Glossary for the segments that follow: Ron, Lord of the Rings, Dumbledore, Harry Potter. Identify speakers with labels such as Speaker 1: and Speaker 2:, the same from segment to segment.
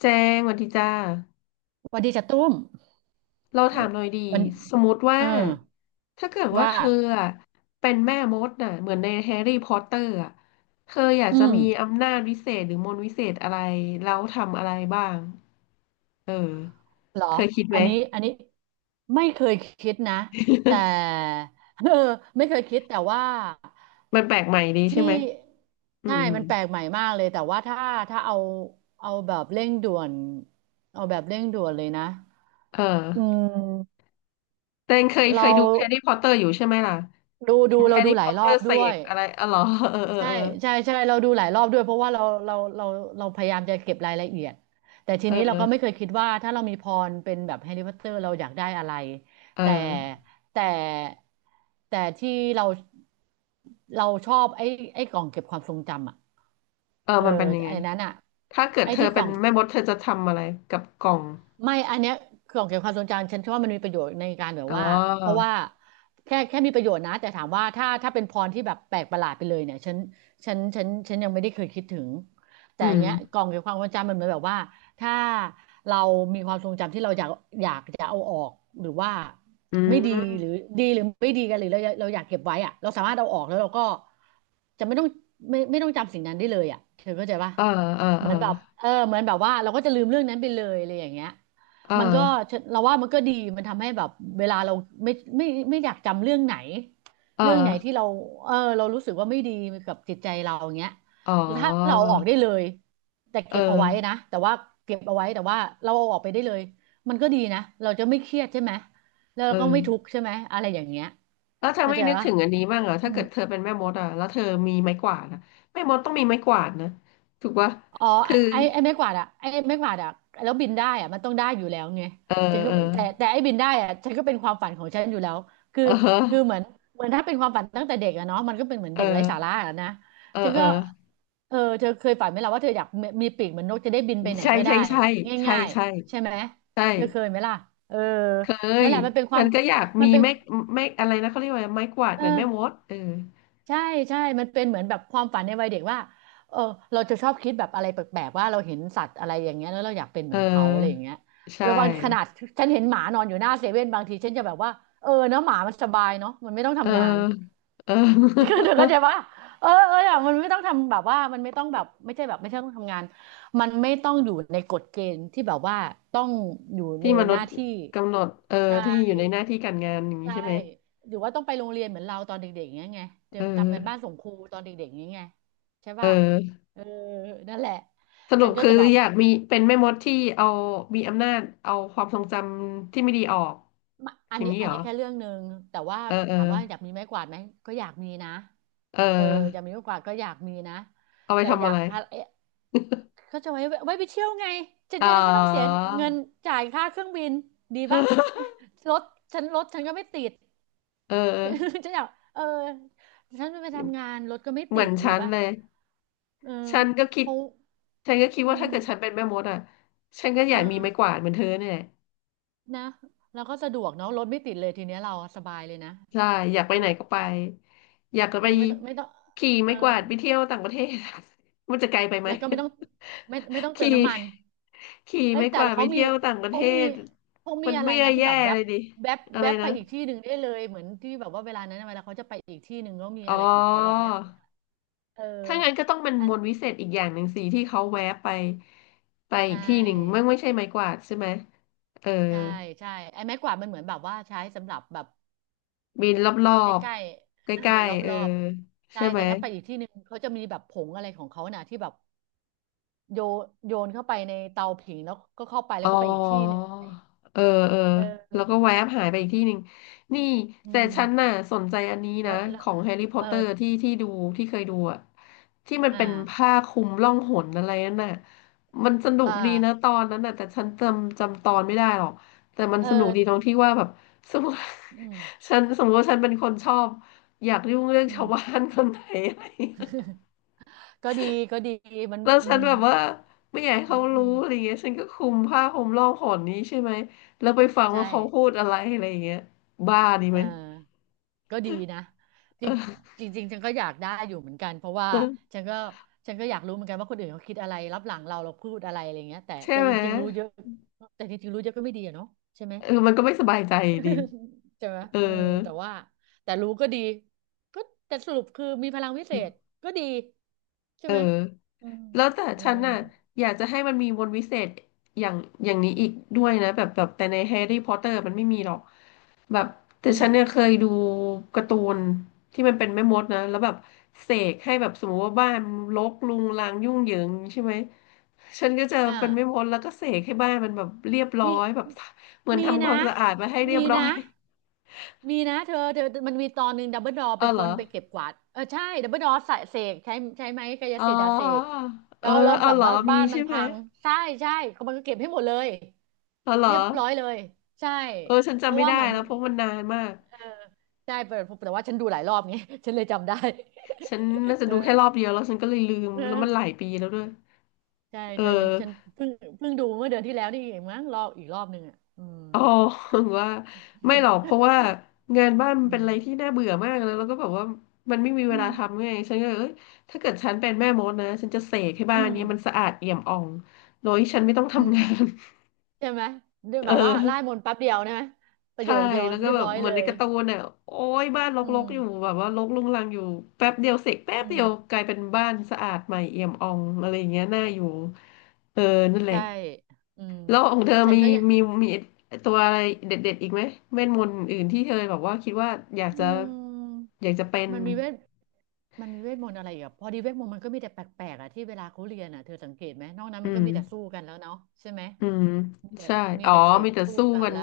Speaker 1: แจ้งสวัสดีจ้า
Speaker 2: หวัสดีจ้ะตุ้ม
Speaker 1: เรา
Speaker 2: โอ้
Speaker 1: ถามหน่อยดี
Speaker 2: วัน
Speaker 1: สมมติว่า
Speaker 2: เออ
Speaker 1: ถ้าเกิดว่า
Speaker 2: ว่า
Speaker 1: เธออะเป็นแม่มดน่ะเหมือนในแฮร์รี่พอตเตอร์อะเธออยาก
Speaker 2: อื
Speaker 1: จะ
Speaker 2: ม
Speaker 1: มีอำนาจวิเศษหรือมนต์วิเศษอะไรแล้วทำอะไรบ้างเออ
Speaker 2: เหรอ
Speaker 1: เคยคิดไห
Speaker 2: อั
Speaker 1: ม
Speaker 2: นนี้อันนี้ไม่เคยคิดนะแต่ เออไม่เคยคิดแต่ว่า
Speaker 1: มันแปลกใหม่ดีใช่ไหม
Speaker 2: ที่
Speaker 1: อื
Speaker 2: ใช่
Speaker 1: มอืม
Speaker 2: มันแปลกใหม่มากเลยแต่ว่าถ้าเอาเอาแบบเร่งด่วนเอาแบบเร่งด่วนเลยนะ
Speaker 1: เออ
Speaker 2: อืม
Speaker 1: แต่เคยเค
Speaker 2: เรา
Speaker 1: ยดูแฮร์รี่พอตเตอร์อยู่ใช่ไหมล่ะ
Speaker 2: ดู
Speaker 1: เห็
Speaker 2: ดู
Speaker 1: นแฮ
Speaker 2: เรา
Speaker 1: ร์
Speaker 2: ดู
Speaker 1: รี่
Speaker 2: ห
Speaker 1: พ
Speaker 2: ลา
Speaker 1: อ
Speaker 2: ย
Speaker 1: ต
Speaker 2: ร
Speaker 1: เตอ
Speaker 2: อบ
Speaker 1: ร์เส
Speaker 2: ด้ว
Speaker 1: ก
Speaker 2: ย
Speaker 1: อะไรอ๋อเหรอเออเออ
Speaker 2: ใช่
Speaker 1: เออ
Speaker 2: ใช่เราดูหลายรอบด้วยเพราะว่าเราพยายามจะเก็บรายละเอียดแต่ที
Speaker 1: เอ
Speaker 2: นี้เราก็ไม่
Speaker 1: อ
Speaker 2: เคยคิดว่าถ้าเรามีพรเป็นแบบแฮร์รี่พอตเตอร์เราอยากได้อะไร
Speaker 1: เอ
Speaker 2: แต่
Speaker 1: อ
Speaker 2: แต่แต่ที่เราชอบไอ้กล่องเก็บความทรงจำอ่ะ
Speaker 1: เออ
Speaker 2: เออ
Speaker 1: มันเป็นยังไง
Speaker 2: ไอ้นั้นอ่ะ
Speaker 1: ถ้าเกิด
Speaker 2: ไอ้
Speaker 1: เธอ
Speaker 2: ที่ก
Speaker 1: เป็
Speaker 2: ล่
Speaker 1: น
Speaker 2: อง
Speaker 1: แม่มดเธอจะทำอะไรกับกล่อง
Speaker 2: ไม่อันเนี้ยคือของเกี่ยวกับความทรงจำฉันว่ามันมีประโยชน์ในการแบบ
Speaker 1: อ๋อ
Speaker 2: ว่าเพราะว่าแค่มีประโยชน์นะแต่ถามว่าถ้าเป็นพรที่แบบแปลกประหลาดไปเลยเนี่ยฉันยังไม่ได้เคยคิดถึงแต่
Speaker 1: อื
Speaker 2: อัน
Speaker 1: ม
Speaker 2: เนี้ยกล่องเกี่ยวกับความทรงจำมันเหมือนแบบว่าถ้าเรามีความทรงจำที่เราอยากอยากจะเอาออกหรือว่า
Speaker 1: อื
Speaker 2: ไม่ดีหรือ
Speaker 1: ม
Speaker 2: ดีหรือไม่ดีกันหรือเราอยากเก็บไว้อะเราสามารถเอาออกแล้วเราก็จะไม่ต้องไม่ต้องจำสิ่งนั้นได้เลยอะเธอเข้าใจปะ
Speaker 1: เออเออ
Speaker 2: เห
Speaker 1: เอ
Speaker 2: มื
Speaker 1: อ
Speaker 2: อนแบบเออเหมือนแบบว่าเราก็จะลืมเรื่องนั้นไปเลยอะไรอย่างเงี้ย
Speaker 1: เอ
Speaker 2: มันก็
Speaker 1: อ
Speaker 2: เราว่ามันก็ดีมันทำให้แบบเวลาเราไม่ไม่ไม่อยากจำเรื่องไหน
Speaker 1: เออ
Speaker 2: เรื่องไหนที่เราเออเรารู้สึกว่าไม่ดีกับจิตใจเราอย่างเงี้ย
Speaker 1: อ๋
Speaker 2: ถ้าเรา
Speaker 1: อ
Speaker 2: เอาออกได้เลยแต่
Speaker 1: เ
Speaker 2: เก็บเอาไว้
Speaker 1: ออ
Speaker 2: นะแต่ว่าเก็บเอาไว้แต่ว่าเราเอาออกไปได้เลยมันก็ดีนะเราจะไม่เครียดใช่ไหมแล้ว
Speaker 1: เอ
Speaker 2: เราก็
Speaker 1: อ
Speaker 2: ไม่ทุกข์ใช่ไหมอะไรอย่างเงี้ย
Speaker 1: แล้วเธอ
Speaker 2: เข้า
Speaker 1: ไม่
Speaker 2: ใจ
Speaker 1: นึก
Speaker 2: ปะ
Speaker 1: ถึงอันนี้บ้างเหรอถ้าเกิดเธอเป็นแม่มดอ่ะแล้วเธอมีไม้กวาดอ่ะแม่มดต้องมีไม้กวาดนะ ถูกปะ
Speaker 2: อ๋อ
Speaker 1: คือ
Speaker 2: ไอ้ไม้กวาดอะแล้วบินได้อะมันต้องได้อยู่แล้วไง
Speaker 1: เอ
Speaker 2: ฉัน
Speaker 1: อ
Speaker 2: ก็
Speaker 1: เออ
Speaker 2: แต่ไอ้บินได้อะฉันก็เป็นความฝันของฉันอยู่แล้วคือ
Speaker 1: เออ
Speaker 2: คือเหมือนถ้าเป็นความฝันตั้งแต่เด็กอะเนาะมันก็เป็นเหมือน
Speaker 1: เอ
Speaker 2: เด็กไร้สาระ
Speaker 1: อ
Speaker 2: อะนะ
Speaker 1: เออ
Speaker 2: ฉัน
Speaker 1: เอ
Speaker 2: ก็
Speaker 1: อ
Speaker 2: เออเธอเคยฝันไหมล่ะว่าเธออยากมีปีกเหมือนนกจะได้บินไปไหน
Speaker 1: ใช่
Speaker 2: ก็
Speaker 1: ใช่
Speaker 2: ได้
Speaker 1: ใช่ใช่
Speaker 2: ง่าย
Speaker 1: ใช่
Speaker 2: ๆใช่ไหม
Speaker 1: ใช่
Speaker 2: เธอเคยไหมล่ะเออ
Speaker 1: เค
Speaker 2: นั่น
Speaker 1: ย
Speaker 2: แหละมันเป็นค
Speaker 1: ฉั
Speaker 2: วาม
Speaker 1: นก็อยาก
Speaker 2: มั
Speaker 1: มี
Speaker 2: นเป็น
Speaker 1: ไม้ไม้อะไรนะเขาเรียกว่าไม้กวาด
Speaker 2: เอ
Speaker 1: เหมือนแม่ม
Speaker 2: อ
Speaker 1: ดเออ
Speaker 2: ใช่ใช่มันเป็นเหมือนแบบความฝันในวัยเด็กว่าเออเราจะชอบคิดแบบอะไรแปลกๆว่าเราเห็นสัตว์อะไรอย่างเงี้ยแล้วเราอยากเป็น
Speaker 1: เ
Speaker 2: เหมือนเขาอะไรอย่าง
Speaker 1: ออ
Speaker 2: เงี้ย
Speaker 1: ใช่
Speaker 2: แล้วบางขนาดฉันเห็นหมานอนอยู่หน้าเซเว่นบางทีฉันจะแบบว่าเออเนาะหมามันสบายเนาะมันไม่ต้อง
Speaker 1: เออ
Speaker 2: ทำงาน
Speaker 1: เออ
Speaker 2: เธอเข้าใจปะเออเอออะมันไม่ต้องทำแบบว่ามันไม่ต้องแบบไม่ใช่แบบไม่ใช่ต้องทำงานมันไม่ต้องอยู่ในกฎเกณฑ์ที่แบบว่าต้องอยู่ ใน
Speaker 1: ที่ม
Speaker 2: ห
Speaker 1: นุษ
Speaker 2: น้า
Speaker 1: ย์
Speaker 2: ที่
Speaker 1: กำหนดเออ
Speaker 2: ใช่
Speaker 1: ที่อยู่ในหน้าที่การงานอย่างนี้
Speaker 2: ใช่
Speaker 1: ใช่ไหม
Speaker 2: หรือว่าต้องไปโรงเรียนเหมือนเราตอนเด็กๆอย่างเงี้ยไงเดี๋
Speaker 1: เอ
Speaker 2: ยวทำกันบ้าน
Speaker 1: อ
Speaker 2: ส่งครูตอนเด็กๆอย่างเงี้ยไงใช่
Speaker 1: เ
Speaker 2: ป่ะ
Speaker 1: ออ
Speaker 2: เออนั่นแหละ
Speaker 1: สรุ
Speaker 2: ฉั
Speaker 1: ป
Speaker 2: นก็
Speaker 1: คือ
Speaker 2: จะแบบ
Speaker 1: อยากมีเป็นแม่มดที่เอามีอำนาจเอาความทรงจำที่ไม่ดีออก
Speaker 2: มาอั
Speaker 1: อ
Speaker 2: น
Speaker 1: ย่าง
Speaker 2: นี้
Speaker 1: นี้
Speaker 2: อั
Speaker 1: เห
Speaker 2: น
Speaker 1: รอ
Speaker 2: นี้แค่เรื่องหนึ่งแต่ว่า
Speaker 1: เออเออ
Speaker 2: ถามว่าอยากมีไม้กวาดไหมก็อยากมีนะ
Speaker 1: เอ
Speaker 2: เอออยาก
Speaker 1: อ
Speaker 2: มีไม้กวาดก็อยากมีนะ
Speaker 1: เอาไป
Speaker 2: แต่อ
Speaker 1: ทำอะ
Speaker 2: ยาก
Speaker 1: ไร
Speaker 2: พาเอ๊ะก็จะไว้ไปเที่ยวไงฉัน
Speaker 1: อ๋อ
Speaker 2: จะได้ไม่ต้องเสียเงินจ่ายค่าเครื่องบินดีป่ะ รถรถฉันก็ไม่ติด
Speaker 1: เออ
Speaker 2: ฉันอยากเออฉันไปทำงานรถก็ไม่
Speaker 1: เห
Speaker 2: ติ
Speaker 1: มือน
Speaker 2: ดดี
Speaker 1: ฉัน
Speaker 2: ป่ะ
Speaker 1: เลย
Speaker 2: เออ
Speaker 1: ฉันก็คิ
Speaker 2: เพ
Speaker 1: ด
Speaker 2: ราะ
Speaker 1: ฉันก็คิด
Speaker 2: อื
Speaker 1: ว่าถ้าเกิดฉั
Speaker 2: ม
Speaker 1: นเป็นแม่มดอ่ะฉันก็อ
Speaker 2: เอ
Speaker 1: ยากมีไม้ก
Speaker 2: อ
Speaker 1: วาดเหมือนเธอเนี่ย
Speaker 2: นะแล้วก็สะดวกเนาะรถไม่ติดเลยทีเนี้ยเราสบายเลยนะ
Speaker 1: ใช่อยากไป
Speaker 2: ใช่
Speaker 1: ไห
Speaker 2: ไห
Speaker 1: น
Speaker 2: ม
Speaker 1: ก็ไปอยากจะ
Speaker 2: เอ
Speaker 1: ไป
Speaker 2: อไม่ต้อง
Speaker 1: ขี่
Speaker 2: เอ
Speaker 1: ไม้
Speaker 2: อ
Speaker 1: กวาดไปเที่ยวต่างประเทศ มันจะไกลไปไหม
Speaker 2: แล้วก็ไม่ต้องไม่ต้อง เติม
Speaker 1: ขี่
Speaker 2: น้ำมัน
Speaker 1: ขี่
Speaker 2: เอ้ย
Speaker 1: ไม้
Speaker 2: แต่
Speaker 1: กวาดไป
Speaker 2: เขามี
Speaker 1: เที่ยวต่างประเท
Speaker 2: เขามี
Speaker 1: ศ
Speaker 2: เขามี
Speaker 1: มัน
Speaker 2: อะไร
Speaker 1: ไม่ได้
Speaker 2: นะที่
Speaker 1: แย่
Speaker 2: แบบแว
Speaker 1: เล
Speaker 2: บ
Speaker 1: ยดิ
Speaker 2: แวบ
Speaker 1: อะไร
Speaker 2: แวบไป
Speaker 1: นะ
Speaker 2: อีกที่หนึ่งได้เลยเหมือนที่แบบว่าเวลานั้นน่ะเวลาเขาจะไปอีกที่หนึ่งก็มี
Speaker 1: อ๋
Speaker 2: อะ
Speaker 1: อ
Speaker 2: ไรของเขาอ่ะแม่มดอะเออ
Speaker 1: ถ้างั้นก็ต้องเป็น
Speaker 2: อั
Speaker 1: ม
Speaker 2: น
Speaker 1: นต์วิเศษอีกอย่างหนึ่งสิที่เขาแวะไปไปอี
Speaker 2: ใช่
Speaker 1: กที่หนึ่งไม่ใช่ไม้กวาดใช่ไหมเออ
Speaker 2: ใช่ใช่ไอ้ไม้กวาดมันเหมือนแบบว่าใช้สำหรับแบบ
Speaker 1: บินรอ
Speaker 2: ใก
Speaker 1: บ
Speaker 2: ล้
Speaker 1: ๆใก
Speaker 2: ๆเออ
Speaker 1: ล้
Speaker 2: เป็นร
Speaker 1: ๆเออ
Speaker 2: อบๆใช่
Speaker 1: ใช่ไหม
Speaker 2: แต่ถ้าไปอีกที่หนึ่งเขาจะมีแบบผงอะไรของเขาน่ะที่แบบโยโยนเข้าไปในเตาผิงแล้วก็เข้าไปแล้
Speaker 1: อ๋
Speaker 2: ว
Speaker 1: อ
Speaker 2: ก็ไปอีกที่หนึ่ง
Speaker 1: เออ เออ
Speaker 2: เออ
Speaker 1: แล้วก็แวบหายไปอีกที่หนึ่ง นี่
Speaker 2: อื
Speaker 1: แต่
Speaker 2: ม
Speaker 1: ฉันน่ะสนใจอันนี้
Speaker 2: แล้
Speaker 1: นะ
Speaker 2: วแล้
Speaker 1: ข
Speaker 2: ว
Speaker 1: องแฮร์รี่พอต
Speaker 2: เออ
Speaker 1: เตอร์ที่ดูที่เคยดูอะที่มัน
Speaker 2: อ่า
Speaker 1: เป็นผ้าคลุมล่องหนอะไรนั่นน่ะมันสนุก
Speaker 2: อ่า
Speaker 1: ดีนะตอนนั้นน่ะแต่ฉันจำตอนไม่ได้หรอกแต่มัน
Speaker 2: เอ
Speaker 1: สนุกดีตรง
Speaker 2: อ
Speaker 1: ที่ว่าแบบสมมติ
Speaker 2: อืม
Speaker 1: ฉันสมมติว่าฉันเป็นคนชอบอยากยุ่งเรื่อง
Speaker 2: อื
Speaker 1: ชา
Speaker 2: ม
Speaker 1: วบ้านคนไหนอะไร
Speaker 2: ก็ดีก็ดีมัน
Speaker 1: แล้ว
Speaker 2: อื
Speaker 1: ฉัน
Speaker 2: ม
Speaker 1: แบบว่าไม่อยากให้
Speaker 2: อื
Speaker 1: เขารู้
Speaker 2: ม
Speaker 1: อะไรเงี้ยฉันก็คลุมผ้าห่มร่องหนนี้ใช่ไหมแล้วไปฟัง
Speaker 2: ใช่
Speaker 1: ว่าเขาพูดอะไรอะไรเงี้ยบ้าดี
Speaker 2: เอ
Speaker 1: ไห
Speaker 2: อ
Speaker 1: ม
Speaker 2: ก็ดีนะจ
Speaker 1: เออ
Speaker 2: ริงจริงๆฉันก็อยากได้อยู่เหมือนกันเพราะว่าฉันก็ฉันก็อยากรู้เหมือนกันว่าคนอื่นเขาคิดอะไรรับหลังเราเราพูดอะไรอะไรเงี้ยแต่
Speaker 1: ใช่
Speaker 2: แต่
Speaker 1: ไห
Speaker 2: จ
Speaker 1: ม
Speaker 2: ริงๆรู้เยอะแต่จริงๆรู้เยอะก็ไม่ดีอะเนาะใช่ไหม
Speaker 1: เออมันก็ไม่สบายใจดี
Speaker 2: ใช่ไหม
Speaker 1: เออ
Speaker 2: เออแต่ว่าแต่รู้ก็ดีก็แต่สรุปคือมีพลังวิเศษก็ดีใช่
Speaker 1: เออ
Speaker 2: ไหมอืม
Speaker 1: แล้วแต่
Speaker 2: อื
Speaker 1: ฉัน
Speaker 2: ม
Speaker 1: น่ะอยากจะให้มันมีมนต์วิเศษอย่างอย่างนี้อีกด้วยนะแบบแต่ในแฮร์รี่พอตเตอร์มันไม่มีหรอกแบบแต่
Speaker 2: อื
Speaker 1: ฉั
Speaker 2: ม
Speaker 1: นเนี่ยเคยดูการ์ตูนที่มันเป็นแม่มดนะแล้วแบบเสกให้แบบสมมติว่าบ้านรกรุงรังยุ่งเหยิงใช่ไหม ฉันก็จะ
Speaker 2: อ่า
Speaker 1: เป็นไม่มดแล้วก็เสกให้บ้านมันแบบเรียบร้อ
Speaker 2: มี
Speaker 1: ยแบบเหมือน
Speaker 2: มี
Speaker 1: ทำควา
Speaker 2: นะ
Speaker 1: มสะอาดมาให้เรีย
Speaker 2: มี
Speaker 1: บร้อ
Speaker 2: นะ
Speaker 1: ย
Speaker 2: มีนะเธอมันมีตอนหนึ่งดับเบิลดอ เป็
Speaker 1: เอา
Speaker 2: น
Speaker 1: เห
Speaker 2: ค
Speaker 1: รอ
Speaker 2: นไปเก็บกวาดเออใช่ดับเบิลดอใส่เสกใช้ไม้กาย
Speaker 1: อ๋อ
Speaker 2: สิทธิ์อะเสก
Speaker 1: เอ
Speaker 2: แล้
Speaker 1: อ
Speaker 2: วแล้ว
Speaker 1: เอา
Speaker 2: แบบ
Speaker 1: เหรอ
Speaker 2: ว่า
Speaker 1: มี
Speaker 2: บ้านมั
Speaker 1: ใช่
Speaker 2: น
Speaker 1: ไหม
Speaker 2: พังใช่ใช่เขามันก็เก็บให้หมดเลย
Speaker 1: เอาเหร
Speaker 2: เรี
Speaker 1: อ
Speaker 2: ยบร้อยเลยใช่
Speaker 1: เออฉัน
Speaker 2: เพ
Speaker 1: จำ
Speaker 2: ราะ
Speaker 1: ไม่
Speaker 2: ว่า
Speaker 1: ได้
Speaker 2: เหมือน
Speaker 1: แล้วเพราะมันนานมาก
Speaker 2: เออใช่แต่ว่าฉันดูหลายรอบไง ฉันเลยจำได้
Speaker 1: ฉัน น่าจะ
Speaker 2: เอ
Speaker 1: ดูแค่รอบ
Speaker 2: อ
Speaker 1: เดียวแล้วฉันก็เลยลืม
Speaker 2: เอ
Speaker 1: แล้วมันหลาย
Speaker 2: อ
Speaker 1: ปีแล้วด้วย
Speaker 2: ใช่
Speaker 1: เออ
Speaker 2: ใช่ฉันเพิ่งเพิ่งดูเมื่อเดือนที่แล้วนี่เองมั้งรอบอีกรอบหนึ่งอ่ะอืม
Speaker 1: อ๋อ ว่าไม่หรอก เพราะว่างานบ้านมั
Speaker 2: อื
Speaker 1: นเป็นอะ
Speaker 2: ม
Speaker 1: ไรที่น่าเบื่อมากแล้วก็แบบว่ามันไม่มีเว
Speaker 2: อื
Speaker 1: ลา
Speaker 2: ม
Speaker 1: ทำไงฉันก็เลยเอ้ยถ้าเกิดฉันเป็นแม่มดนะฉันจะเสกให้บ้า
Speaker 2: อื
Speaker 1: น
Speaker 2: ม
Speaker 1: เนี้ยมันสะอาดเอี่ยมอ่องโดยที่ฉันไม่ต้อง
Speaker 2: อืม
Speaker 1: ทำงาน
Speaker 2: ใช่ไหมด้วย
Speaker 1: เ
Speaker 2: แบบว่าไล่
Speaker 1: ออ
Speaker 2: มนต์แป๊บเดียวนะประโย
Speaker 1: ใช่
Speaker 2: คเดียว
Speaker 1: แล้วก็
Speaker 2: เรียบ
Speaker 1: แบบ
Speaker 2: ร้อย
Speaker 1: เหมื
Speaker 2: เล
Speaker 1: อนใน
Speaker 2: ย
Speaker 1: การ์ตูนเนี่ยโอ้ยบ้านร
Speaker 2: อื
Speaker 1: ก
Speaker 2: ม
Speaker 1: ๆอยู่แบบว่ารกรุงรังอยู่แป๊บเดียวเสกแป๊
Speaker 2: อื
Speaker 1: บเดี
Speaker 2: ม
Speaker 1: ยวกลายเป็นบ้านสะอาดใหม่เอี่ยมอ่องอะไรอย่างเงี้ยน่าอยู่เออนั่นแหละ
Speaker 2: ใช่อืม
Speaker 1: แล้วของเธอ
Speaker 2: ฉันก็อยาก
Speaker 1: มีมีตัวอะไรเด็ดๆอีกไหมเวทมนต์อื่นที่เธอแบบว่าคิดว่าอยาก
Speaker 2: อื
Speaker 1: จะ
Speaker 2: ม
Speaker 1: อยากจะเป็น
Speaker 2: มันมีเวทมันมีเวทมนต์อะไรอีกอ่ะพอดีเวทมนต์มันก็มีแต่แปลกๆอ่ะที่เวลาเขาเรียนอ่ะเธอสังเกตไหมนอกนั้น
Speaker 1: อื
Speaker 2: มันก็
Speaker 1: ม
Speaker 2: มีแต่สู้กันแล้วเนาะใช่ไหม
Speaker 1: อืม
Speaker 2: มีแต่
Speaker 1: ใช่
Speaker 2: มี
Speaker 1: อ๋อ
Speaker 2: แต่เสก
Speaker 1: มีแต่
Speaker 2: สู้
Speaker 1: สู้
Speaker 2: กัน
Speaker 1: กัน
Speaker 2: ละ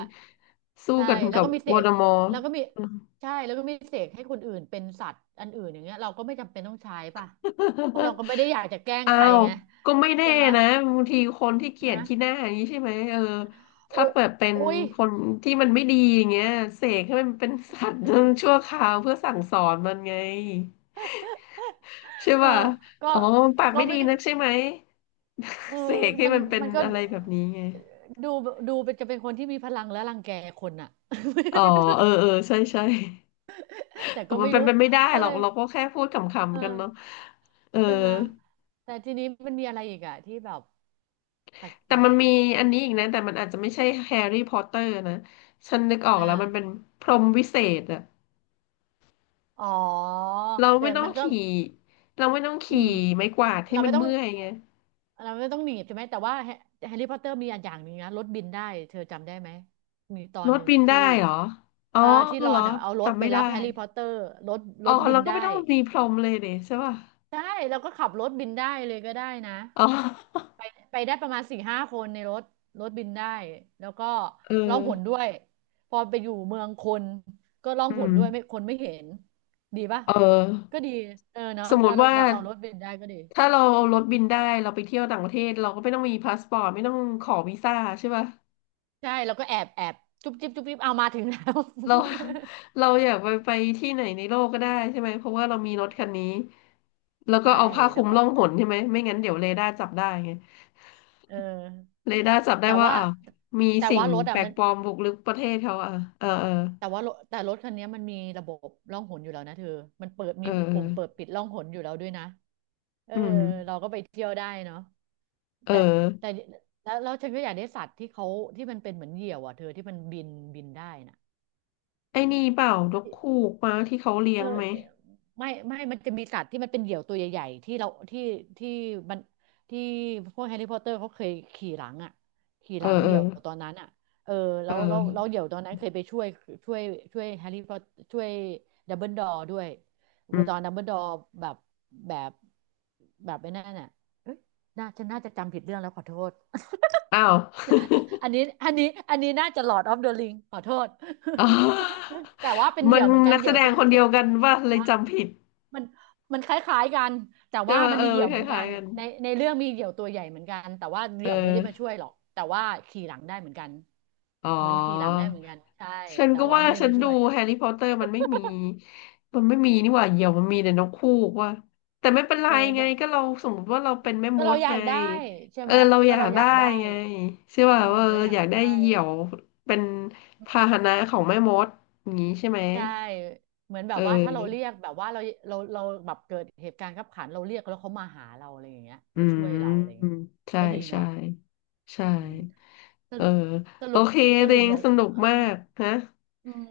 Speaker 1: สู้
Speaker 2: ใช่
Speaker 1: กัน
Speaker 2: แล้
Speaker 1: กั
Speaker 2: ว
Speaker 1: บ
Speaker 2: ก็มีเส
Speaker 1: วอร์ด
Speaker 2: ก
Speaker 1: มอร์
Speaker 2: แล้วก็มี
Speaker 1: อืม
Speaker 2: ใช่แล้วก็มีเสกให้คนอื่นเป็นสัตว์อันอื่นอย่างเงี้ยเราก็ไม่จำเป็นต้องใช้ป่ะเพราะเราก็ไม่ได้อยากจะแกล้ ง
Speaker 1: อ้า
Speaker 2: ใคร
Speaker 1: ว
Speaker 2: ไง
Speaker 1: ก็ไม่แน่
Speaker 2: ใช่ไหม
Speaker 1: นะบางทีคนที่เกลียดขี้หน้า
Speaker 2: นะ
Speaker 1: อย่างนี้ใช่ไหมเออ
Speaker 2: โอ
Speaker 1: ถ้าเปิดเป็น
Speaker 2: อุ้ย
Speaker 1: คนที่มันไม่ดีอย่างเงี้ยเสกให้มันเป็นสัตว์ ชั่วคราวเพื่อสั่งสอนมันไง ใช่
Speaker 2: ก็
Speaker 1: ป่ะ
Speaker 2: ก็
Speaker 1: อ๋อปาก
Speaker 2: ก็
Speaker 1: ไม่ดี
Speaker 2: ไม่
Speaker 1: นักใช่ไหม
Speaker 2: เอ
Speaker 1: เส
Speaker 2: อ
Speaker 1: กให้
Speaker 2: มัน
Speaker 1: มันเป็น
Speaker 2: มันก็
Speaker 1: อะไรแบบนี้ไง
Speaker 2: ดูดูเป็นจะเป็นคนที่มีพลังและรังแกคนอะ
Speaker 1: อ๋อ เออ เออ ใช่ใช่
Speaker 2: แต่
Speaker 1: อ๋อ
Speaker 2: ก็
Speaker 1: มั
Speaker 2: ไม่
Speaker 1: นเป็น
Speaker 2: รู้
Speaker 1: ไปไม่ได้
Speaker 2: ก็
Speaker 1: หรอ
Speaker 2: เล
Speaker 1: ก
Speaker 2: ย
Speaker 1: เราก็แค่พูดข
Speaker 2: เ
Speaker 1: ำๆ กันเนาะ
Speaker 2: ออ
Speaker 1: เออ
Speaker 2: ใช่ไหมแต่ทีนี้มันมีอะไรอีกอะที่แบบแ
Speaker 1: แต่
Speaker 2: ปล
Speaker 1: มันมี
Speaker 2: ก
Speaker 1: อันนี้อีกนะ แต่มันอาจจะไม่ใช่แฮร์รี่พอตเตอร์นะ ฉันนึกออ
Speaker 2: ๆ
Speaker 1: ก
Speaker 2: อ่า
Speaker 1: แล้วมันเป็นพรหมวิเศษอะ
Speaker 2: อ๋อ
Speaker 1: เรา
Speaker 2: แต่
Speaker 1: ไม่ต้อง
Speaker 2: มันก็
Speaker 1: ขี่เราไม่ต้อง
Speaker 2: อื
Speaker 1: ขี่
Speaker 2: ม
Speaker 1: ไม้กวาดให้
Speaker 2: เรา
Speaker 1: มั
Speaker 2: ไม่
Speaker 1: น
Speaker 2: ต้อง
Speaker 1: เมื่อยไง
Speaker 2: เราไม่ต้องหนีบใช่ไหมแต่ว่าแฮร์รี่พอตเตอร์มีอันอย่างหนึ่งนะรถบินได้เธอจำได้ไหมมีตอ
Speaker 1: ร
Speaker 2: นห
Speaker 1: ถ
Speaker 2: นึ่ง
Speaker 1: บิ
Speaker 2: อ่ะ
Speaker 1: นได้
Speaker 2: ที่
Speaker 1: เหรออ๋อ
Speaker 2: ที่รอ
Speaker 1: เหรอ
Speaker 2: นอ่ะเอารถ
Speaker 1: จำ
Speaker 2: ไป
Speaker 1: ไม่
Speaker 2: รั
Speaker 1: ได้
Speaker 2: บแฮร์รี่พอตเตอร์รถร
Speaker 1: อ๋อ
Speaker 2: ถบิ
Speaker 1: เรา
Speaker 2: น
Speaker 1: ก็
Speaker 2: ได้
Speaker 1: ไม่ต้องมีพรหมเลยเดใช่ป่ะ
Speaker 2: ใช่เราก็ขับรถบินได้เลยก็ได้นะ
Speaker 1: อ๋อ
Speaker 2: ไป ไปได้ประมาณสี่ห้าคนในรถรถบินได้แล้วก็
Speaker 1: เออ
Speaker 2: ร้องหนด้วยพอไปอยู่เมืองคนก็ร้อง
Speaker 1: อื
Speaker 2: หน
Speaker 1: ม
Speaker 2: ด้วยไม่คนไม่เห็นดีป่ะ
Speaker 1: เอ
Speaker 2: ก็
Speaker 1: อ
Speaker 2: ดีเออเนาะ
Speaker 1: สมม
Speaker 2: เรา
Speaker 1: ติ
Speaker 2: เรา
Speaker 1: ว่า
Speaker 2: เราเอารถบินได้ก็ดี
Speaker 1: ถ้าเราเอารถบินได้เราไปเที่ยวต่างประเทศเราก็ไม่ต้องมีพาสปอร์ตไม่ต้องขอวีซ่าใช่ป่ะ
Speaker 2: ใช่แล้วก็แอบจุ๊บจิ๊บจุ๊บจิ๊บเอามาถึงแล้ว
Speaker 1: เรา เราอยากไปที่ไหนในโลกก็ได้ใช่ไหมเพราะว่าเรามีรถคันนี้แล้ว ก็
Speaker 2: ใช่
Speaker 1: เอาผ้าค
Speaker 2: แล้
Speaker 1: ลุ
Speaker 2: ว
Speaker 1: ม
Speaker 2: ก็
Speaker 1: ล่องหนใช่ไหมไม่งั้นเดี๋ยวเรดาร์จับได้ไง
Speaker 2: เออ
Speaker 1: เรดาร์จับได้
Speaker 2: แต่
Speaker 1: ว่า
Speaker 2: ว่า
Speaker 1: อ้าวมี
Speaker 2: แต่
Speaker 1: สิ่ง
Speaker 2: ว่ารถ
Speaker 1: แป
Speaker 2: อ่ะ
Speaker 1: ลก
Speaker 2: มัน
Speaker 1: ปลอมบุกรุกประเทศเขาอ่ะเออเออ
Speaker 2: แต่รถคันนี้มันมีระบบร่องหนอยู่แล้วนะเธอมันเปิด
Speaker 1: เอ
Speaker 2: มี
Speaker 1: อเอ
Speaker 2: ปุ่มเปิด
Speaker 1: อ
Speaker 2: ปิดร่องหนอยู่แล้วด้วยนะเออ
Speaker 1: อืม
Speaker 2: เราก็ไปเที่ยวได้เนาะ
Speaker 1: เอ
Speaker 2: แต่แต่
Speaker 1: อ
Speaker 2: แล้วฉันก็อยากได้สัตว์ที่เขาที่มันเป็นเหมือนเหยี่ยวอ่ะเธอที่มันบินได้น่ะ
Speaker 1: ไอ้นี่เปล่านกคูกมาที่เขาเลี้
Speaker 2: เอ
Speaker 1: ย
Speaker 2: อ
Speaker 1: งไหม
Speaker 2: ไม่มันจะมีสัตว์ที่มันเป็นเหยี่ยวตัวใหญ่ๆที่เราที่ที่มันที่พวกแฮร์รี่พอตเตอร์เขาเคยขี่หลังอ่ะขี่
Speaker 1: เอ
Speaker 2: ห
Speaker 1: อ
Speaker 2: ลัง
Speaker 1: เอ
Speaker 2: เห
Speaker 1: อ
Speaker 2: ยี่ยวตอนนั้นอ่ะเออ
Speaker 1: เ
Speaker 2: แล้วแล้วแล้
Speaker 1: ออ
Speaker 2: วเหยี่ยวตอนนั้นเคยไปช่วยช่วยช่วยแฮร์รี่พอตช่วยดัมเบิลดอร์ด้วย
Speaker 1: อื
Speaker 2: ตอน
Speaker 1: ม
Speaker 2: ดัมเบิลดอร์แบบแบบแบบไอ้นั่นน่ะเอ้ยน่าจะจำผิดเรื่องแล้วขอโทษ
Speaker 1: อ้าว
Speaker 2: อันนี้น่าจะหลอดออฟเดอะริงขอโทษ
Speaker 1: อ๋อ
Speaker 2: แต่ว่าเป็นเห
Speaker 1: มั
Speaker 2: ยี่
Speaker 1: น
Speaker 2: ยวเหมือนกัน
Speaker 1: นัก
Speaker 2: เห
Speaker 1: แส
Speaker 2: ยี่ยว
Speaker 1: ด
Speaker 2: ตั
Speaker 1: ง
Speaker 2: ว
Speaker 1: คนเดี
Speaker 2: ตั
Speaker 1: ย
Speaker 2: ว
Speaker 1: วกัน
Speaker 2: ใหญ่ๆที่
Speaker 1: ว่าเลย
Speaker 2: ได้
Speaker 1: จำผิด
Speaker 2: มันมันคล้ายๆกันแต่
Speaker 1: ใช่
Speaker 2: ว่า
Speaker 1: ไหม
Speaker 2: มัน
Speaker 1: เออ
Speaker 2: มีเหยี่
Speaker 1: มั
Speaker 2: ย
Speaker 1: น
Speaker 2: ว
Speaker 1: ค
Speaker 2: เหมือนกั
Speaker 1: ล้าย
Speaker 2: น
Speaker 1: ๆกัน
Speaker 2: ในเรื่องมีเหยี่ยวตัวใหญ่เหมือนกันแต่ว่าเห
Speaker 1: เอ
Speaker 2: ยี่ยวไม่ได้
Speaker 1: อ
Speaker 2: มาช่วยหรอกแต่ว่าขี่หลังได้เหมือนกัน
Speaker 1: อ๋อ
Speaker 2: เหมือนขี่หลังได้เหมือนกันใช่
Speaker 1: ฉัน
Speaker 2: แต่
Speaker 1: ก็
Speaker 2: ว่า
Speaker 1: ว่า
Speaker 2: ไม่ได้
Speaker 1: ฉัน
Speaker 2: มาช่
Speaker 1: ดู
Speaker 2: วย
Speaker 1: แฮร์รี่พอตเตอร์มันไม่มีนี่หว่าเหยี่ยวมันมีแต่นกคู่ว่าแต่ไม่เป็นไร
Speaker 2: เออ
Speaker 1: ไง
Speaker 2: เนี่ย
Speaker 1: ก็เราสมมติว่าเราเป็นแม่ม
Speaker 2: ก็เรา
Speaker 1: ด
Speaker 2: อยา
Speaker 1: ไง
Speaker 2: กได้ใช่
Speaker 1: เออ
Speaker 2: ไหม
Speaker 1: เราอ
Speaker 2: ก็
Speaker 1: ยา
Speaker 2: เรา
Speaker 1: ก
Speaker 2: อ
Speaker 1: ได้
Speaker 2: ยากได้
Speaker 1: ไงใช่
Speaker 2: อื
Speaker 1: ป่ะ
Speaker 2: ม
Speaker 1: ว่าเออ
Speaker 2: เราอยา
Speaker 1: อ
Speaker 2: ก
Speaker 1: ยากได้
Speaker 2: ได้
Speaker 1: เหยี่ยวเป็นพาหนะของแม่มดอย่างนี้ใช่ไหม
Speaker 2: ใช่เหมือนแบ
Speaker 1: เอ
Speaker 2: บว่าถ้าเราเรี
Speaker 1: อ
Speaker 2: ยกแบบว่าเราเราแบบเกิดเหตุการณ์ขับขันเราเรียกแล้วเขามาหาเราอะไรอย่างเงี้ย
Speaker 1: อื
Speaker 2: มาช่วยเราอะไรอ
Speaker 1: ม
Speaker 2: ย่างเงี้ย
Speaker 1: ใช่
Speaker 2: ก็ดี
Speaker 1: ใช่
Speaker 2: เนาะ
Speaker 1: ใช่
Speaker 2: อืมส
Speaker 1: เออ
Speaker 2: รุปส
Speaker 1: โอ
Speaker 2: รุป
Speaker 1: เค
Speaker 2: ส
Speaker 1: เด
Speaker 2: รุป
Speaker 1: ง
Speaker 2: เหมือน
Speaker 1: สนุก
Speaker 2: เออ
Speaker 1: มากฮะ
Speaker 2: อืม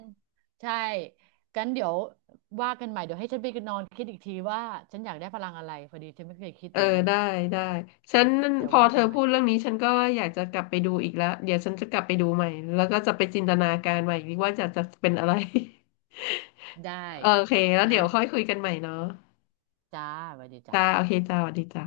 Speaker 2: ใช่กันเดี๋ยวว่ากันใหม่เดี๋ยวให้ฉันไปนอนคิดอีกทีว่าฉันอยากได้พลังอะไรพอดีฉันไม่เคยคิด
Speaker 1: เอ
Speaker 2: เห
Speaker 1: อ
Speaker 2: มือนกัน
Speaker 1: ได้ได้ฉัน
Speaker 2: เนาะเดี๋ย
Speaker 1: พ
Speaker 2: ว
Speaker 1: อ
Speaker 2: ว่า
Speaker 1: เธอ
Speaker 2: กันให
Speaker 1: พู
Speaker 2: ม่
Speaker 1: ดเรื่องนี้ฉันก็อยากจะกลับไปดูอีกแล้วเดี๋ยวฉันจะกลับไปดูใหม่แล้วก็จะไปจินตนาการใหม่อีกว่าจะเป็นอะไร
Speaker 2: ได้
Speaker 1: โอเคแล้วเดี๋ย
Speaker 2: นะ
Speaker 1: วค่อยคุยกันใหม่เนาะ
Speaker 2: จ้าสวัสดีจ้า
Speaker 1: จ้าโอเคจ้าสวัสดีจ้า